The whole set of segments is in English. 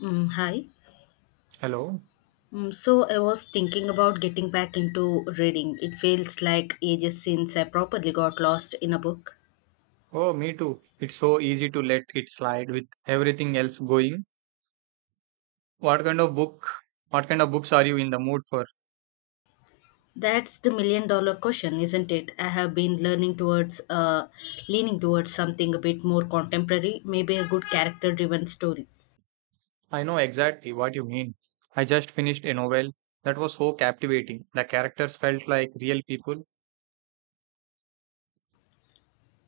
Hi. Hello. So I was thinking about getting back into reading. It feels like ages since I properly got lost in a book. Oh, me too. It's so easy to let it slide with everything else going. What kind of book, what kind of books are you in the mood for? That's the million dollar question, isn't it? I have been leaning towards something a bit more contemporary, maybe a good character driven story. I know exactly what you mean. I just finished a novel that was so captivating. The characters felt like real people.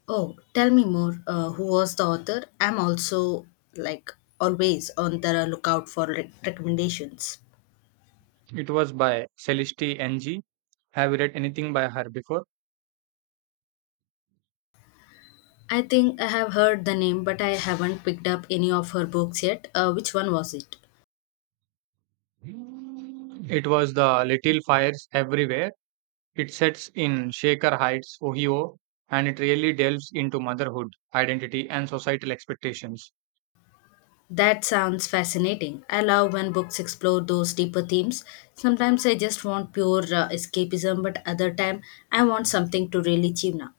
Oh, tell me more. Who was the author? I'm also always on the lookout for recommendations. It was by Celeste Ng. Have you read anything by her before? I think I have heard the name, but I haven't picked up any of her books yet. Which one was it? It was The Little Fires Everywhere. It sets in Shaker Heights, Ohio, and it really delves into motherhood, identity, and societal expectations. That sounds fascinating. I love when books explore those deeper themes. Sometimes I just want pure escapism, but other time I want something to really chew now.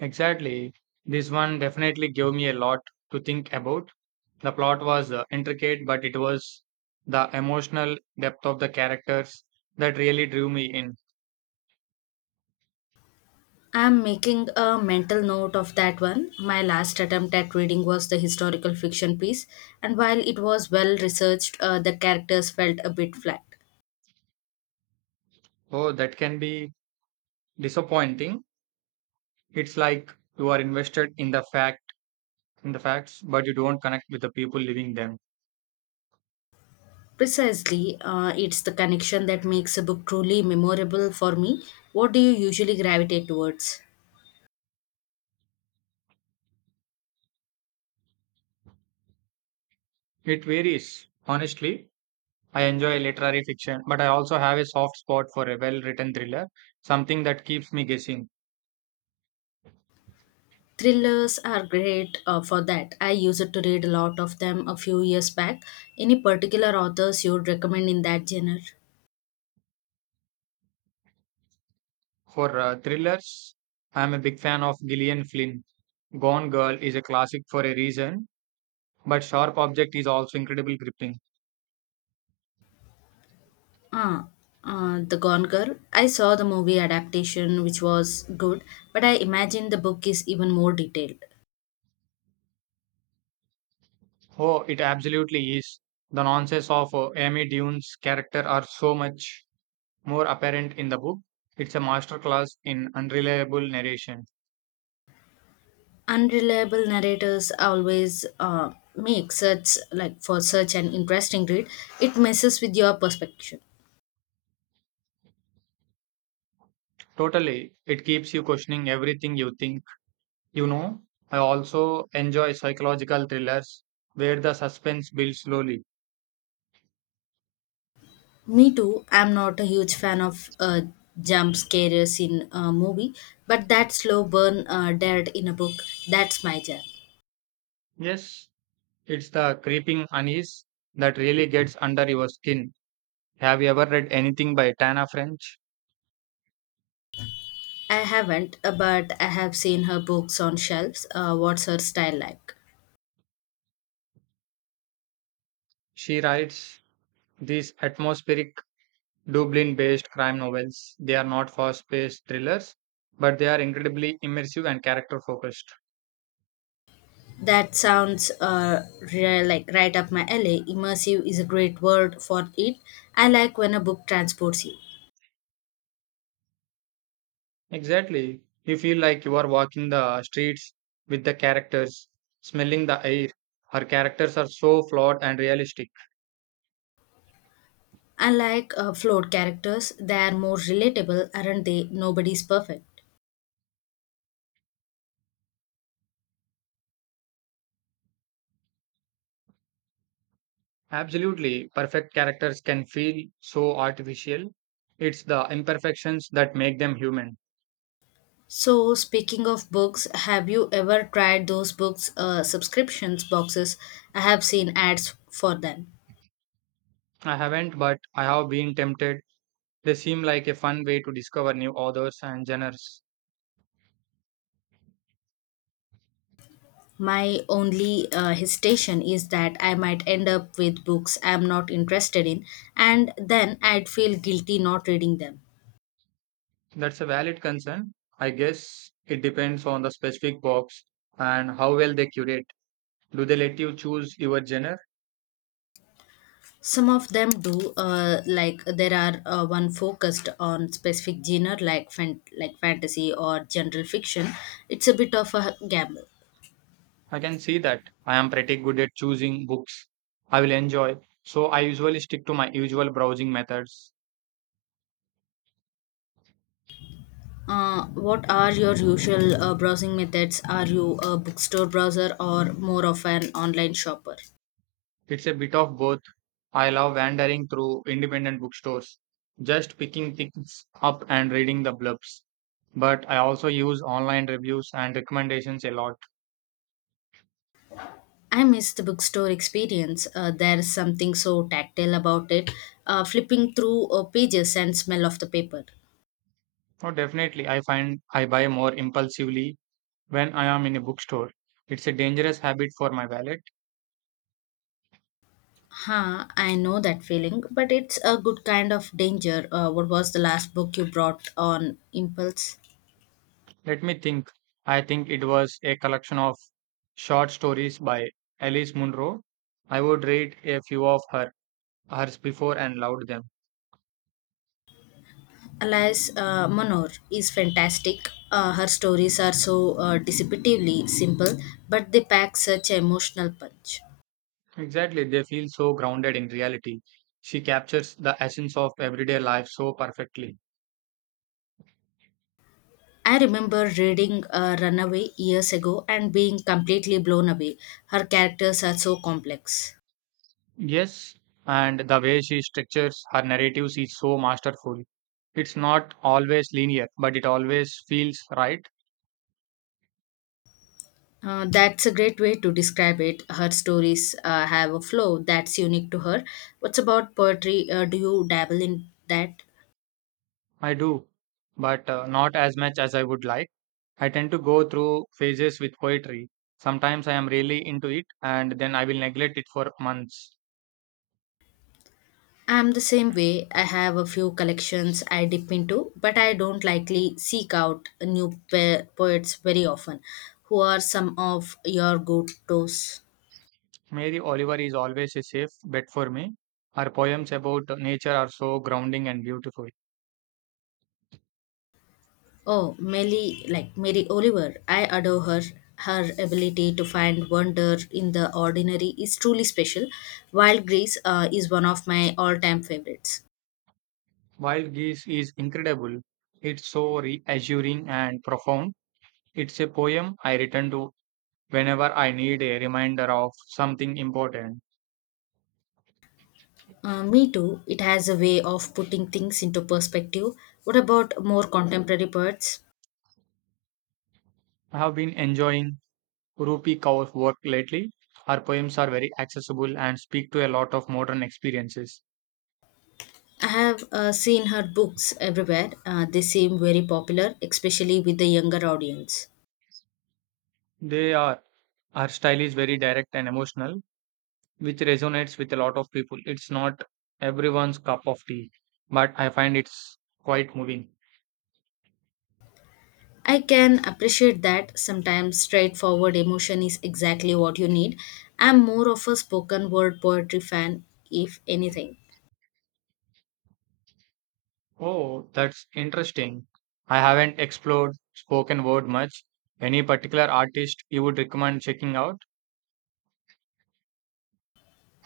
Exactly. This one definitely gave me a lot to think about. The plot was intricate, but it was the emotional depth of the characters that really drew me in. I'm making a mental note of that one. My last attempt at reading was the historical fiction piece, and while it was well researched, the characters felt a bit flat. Oh, that can be disappointing. It's like you are invested in the fact in the facts, but you don't connect with the people living them. Precisely, it's the connection that makes a book truly memorable for me. What do you usually gravitate towards? It varies. Honestly, I enjoy literary fiction, but I also have a soft spot for a well-written thriller, something that keeps me guessing. Thrillers are great for that. I used to read a lot of them a few years back. Any particular authors you would recommend in that genre? For thrillers, I'm a big fan of Gillian Flynn. Gone Girl is a classic for a reason, but Sharp Object is also incredibly gripping. Ah, The Gone Girl. I saw the movie adaptation, which was good, but I imagine the book is even more detailed. Oh, it absolutely is. The nonsense of Amy Dune's character are so much more apparent in the book. It's a masterclass in unreliable narration. Unreliable narrators always make such like for such an interesting read. It messes with your perspective. Totally, it keeps you questioning everything you think. You know, I also enjoy psychological thrillers where the suspense builds slowly. Me too. I'm not a huge fan of jump scares in a movie, but that slow burn dead in a book, that's my jam. Yes, it's the creeping unease that really gets under your skin. Have you ever read anything by Tana French? I haven't, but I have seen her books on shelves. What's her style like? She writes these atmospheric Dublin based crime novels. They are not fast paced thrillers, but they are incredibly immersive and character focused. That sounds real, like, right up my alley. Immersive is a great word for it. I like when a book transports you. Exactly. You feel like you are walking the streets with the characters, smelling the air. Her characters are so flawed and realistic. Unlike Flawed characters, they are more relatable, aren't they? Nobody's perfect. Absolutely, perfect characters can feel so artificial. It's the imperfections that make them human. So, speaking of books, have you ever tried those books subscriptions boxes? I have seen ads for them. I haven't, but I have been tempted. They seem like a fun way to discover new authors and genres. My only hesitation is that I might end up with books I'm not interested in, and then I'd feel guilty not reading them. That's a valid concern. I guess it depends on the specific box and how well they curate. Do they let you choose your genre? Some of them do, like there are one focused on specific genre like like fantasy or general fiction. It's a bit of a gamble. I can see that. I am pretty good at choosing books I will enjoy, so I usually stick to my usual browsing methods. What are your usual browsing methods? Are you a bookstore browser or more of an online shopper? It's a bit of both. I love wandering through independent bookstores, just picking things up and reading the blurbs. But I also use online reviews and recommendations a lot. I miss the bookstore experience. There's something so tactile about it, flipping through pages and smell of the paper. Oh, definitely, I find I buy more impulsively when I am in a bookstore. It's a dangerous habit for my wallet. Huh, I know that feeling, but it's a good kind of danger. What was the last book you brought on impulse? Let me think. I think it was a collection of short stories by Alice Munro. I would read a few of her hers before and loved them. Alice Munro is fantastic. Her stories are so deceptively simple, but they pack such emotional punch. Exactly, they feel so grounded in reality. She captures the essence of everyday life so perfectly. I remember reading Runaway years ago and being completely blown away. Her characters are so complex. Yes, and the way she structures her narratives is so masterful. It's not always linear, but it always feels right. That's a great way to describe it. Her stories have a flow that's unique to her. What's about poetry? Do you dabble in that? I do, but not as much as I would like. I tend to go through phases with poetry. Sometimes I am really into it, and then I will neglect it for months. I'm the same way. I have a few collections I dip into, but I don't likely seek out new poets very often. Who are some of your go tos? Mary Oliver is always a safe bet for me. Her poems about nature are so grounding and beautiful. Oh, Melly, like Mary Oliver, I adore her. Her ability to find wonder in the ordinary is truly special. Wild Grease is one of my all time favorites. Wild Geese is incredible. It's so reassuring and profound. It's a poem I return to whenever I need a reminder of something important. Me too. It has a way of putting things into perspective. What about more contemporary poets? I have been enjoying Rupi Kaur's work lately. Her poems are very accessible and speak to a lot of modern experiences. I have seen her books everywhere. They seem very popular, especially with the younger audience. They are her style is very direct and emotional, which resonates with a lot of people. It's not everyone's cup of tea, but I find it's quite moving. I can appreciate that sometimes straightforward emotion is exactly what you need. I'm more of a spoken word poetry fan, if anything. Oh, that's interesting. I haven't explored spoken word much. Any particular artist you would recommend checking out?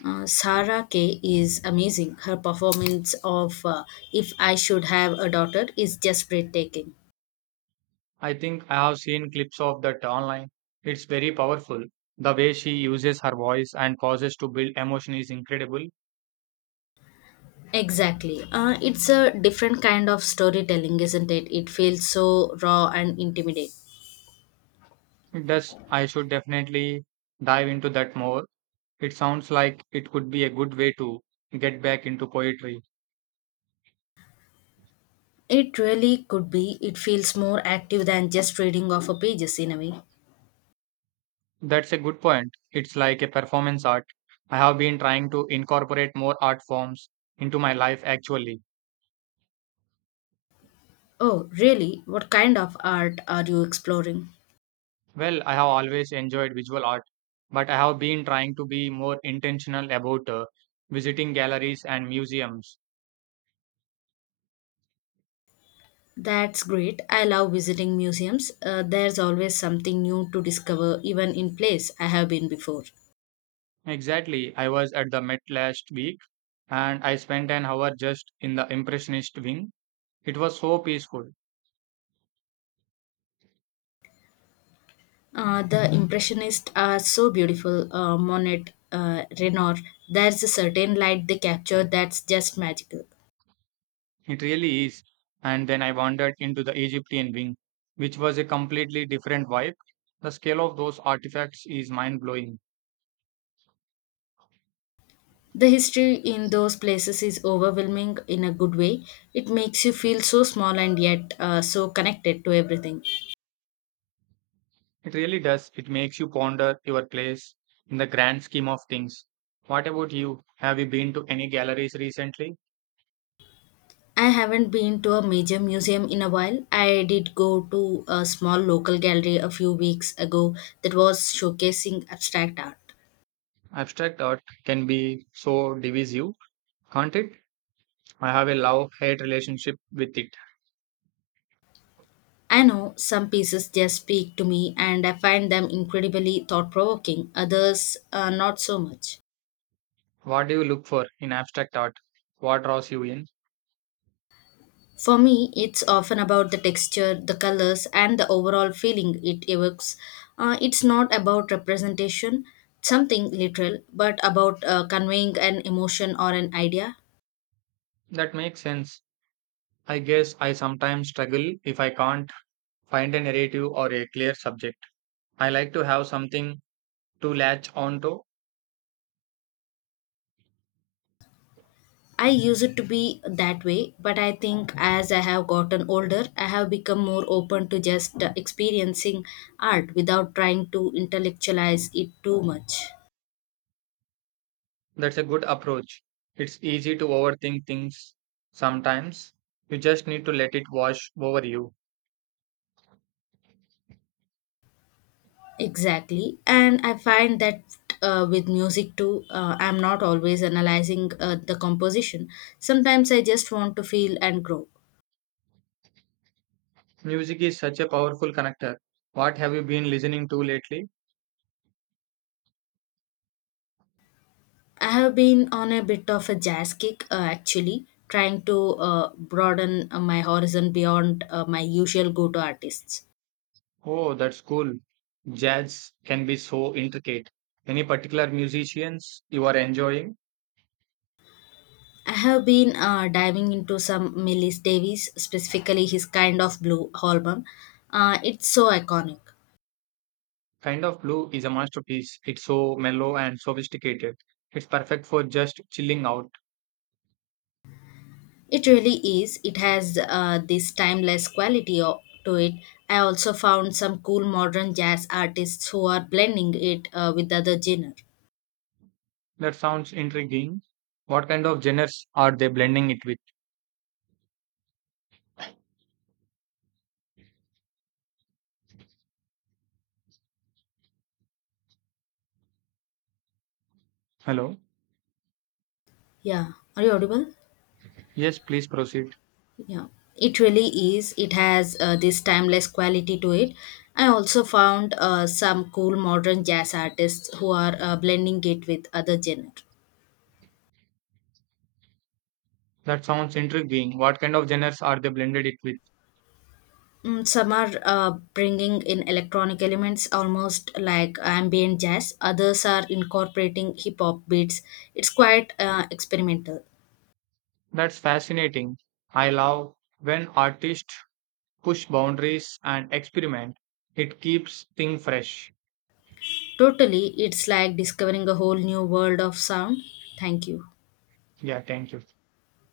Sarah Kay is amazing. Her performance of If I Should Have a Daughter is just breathtaking. I think I have seen clips of that online. It's very powerful. The way she uses her voice and pauses to build emotion is incredible. Exactly. It's a different kind of storytelling, isn't it? It feels so raw and intimate. Thus, I should definitely dive into that more. It sounds like it could be a good way to get back into poetry. It really could be. It feels more active than just reading off a pages in a way. That's a good point. It's like a performance art. I have been trying to incorporate more art forms into my life actually. Oh, really? What kind of art are you exploring? Well, I have always enjoyed visual art, but I have been trying to be more intentional about visiting galleries and museums. That's great. I love visiting museums. There's always something new to discover, even in place I have been before. Exactly. I was at the Met last week and I spent an hour just in the Impressionist wing. It was so peaceful. The Impressionists are so beautiful. Monet, Renoir, there's a certain light they capture that's just magical. It really is. And then I wandered into the Egyptian wing, which was a completely different vibe. The scale of those artifacts is mind blowing. The history in those places is overwhelming in a good way. It makes you feel so small and yet so connected to everything. It really does. It makes you ponder your place in the grand scheme of things. What about you? Have you been to any galleries recently? I haven't been to a major museum in a while. I did go to a small local gallery a few weeks ago that was showcasing abstract art. Abstract art can be so divisive, can't it? I have a love hate relationship with it. I know some pieces just speak to me and I find them incredibly thought provoking, others not so much. What do you look for in abstract art? What draws you in? For me, it's often about the texture, the colors, and the overall feeling it evokes. It's not about representation, something literal, but about conveying an emotion or an idea. That makes sense. I guess I sometimes struggle if I can't find a narrative or a clear subject. I like to have something to latch onto. I use it to be that way, but I think as I have gotten older, I have become more open to just experiencing art without trying to intellectualize it too much. That's a good approach. It's easy to overthink things sometimes. You just need to let it wash over you. Exactly. And I find that with music too, I'm not always analyzing the composition. Sometimes I just want to feel and grow. Music is such a powerful connector. What have you been listening to lately? I have been on a bit of a jazz kick actually, trying to broaden my horizon beyond my usual go to artists. Oh, that's cool. Jazz can be so intricate. Any particular musicians you are enjoying? I have been diving into some Miles Davis, specifically his Kind of Blue album. It's so iconic. Kind of Blue is a masterpiece. It's so mellow and sophisticated. It's perfect for just chilling out. It really is. It has this timeless quality to it. I also found some cool modern jazz artists who are blending it with other genre. That sounds intriguing. What kind of genres are they blending it with? Hello? Yeah. Are you audible? Yes, please proceed. Yeah, it really is. It has this timeless quality to it. I also found some cool modern jazz artists who are blending it with other genre. That sounds intriguing. What kind of genres are they blended it with? Some are bringing in electronic elements almost like ambient jazz, others are incorporating hip hop beats. It's quite experimental. That's fascinating. I love when artists push boundaries and experiment. It keeps things fresh. Totally, it's like discovering a whole new world of sound. Thank you. Yeah, thank you.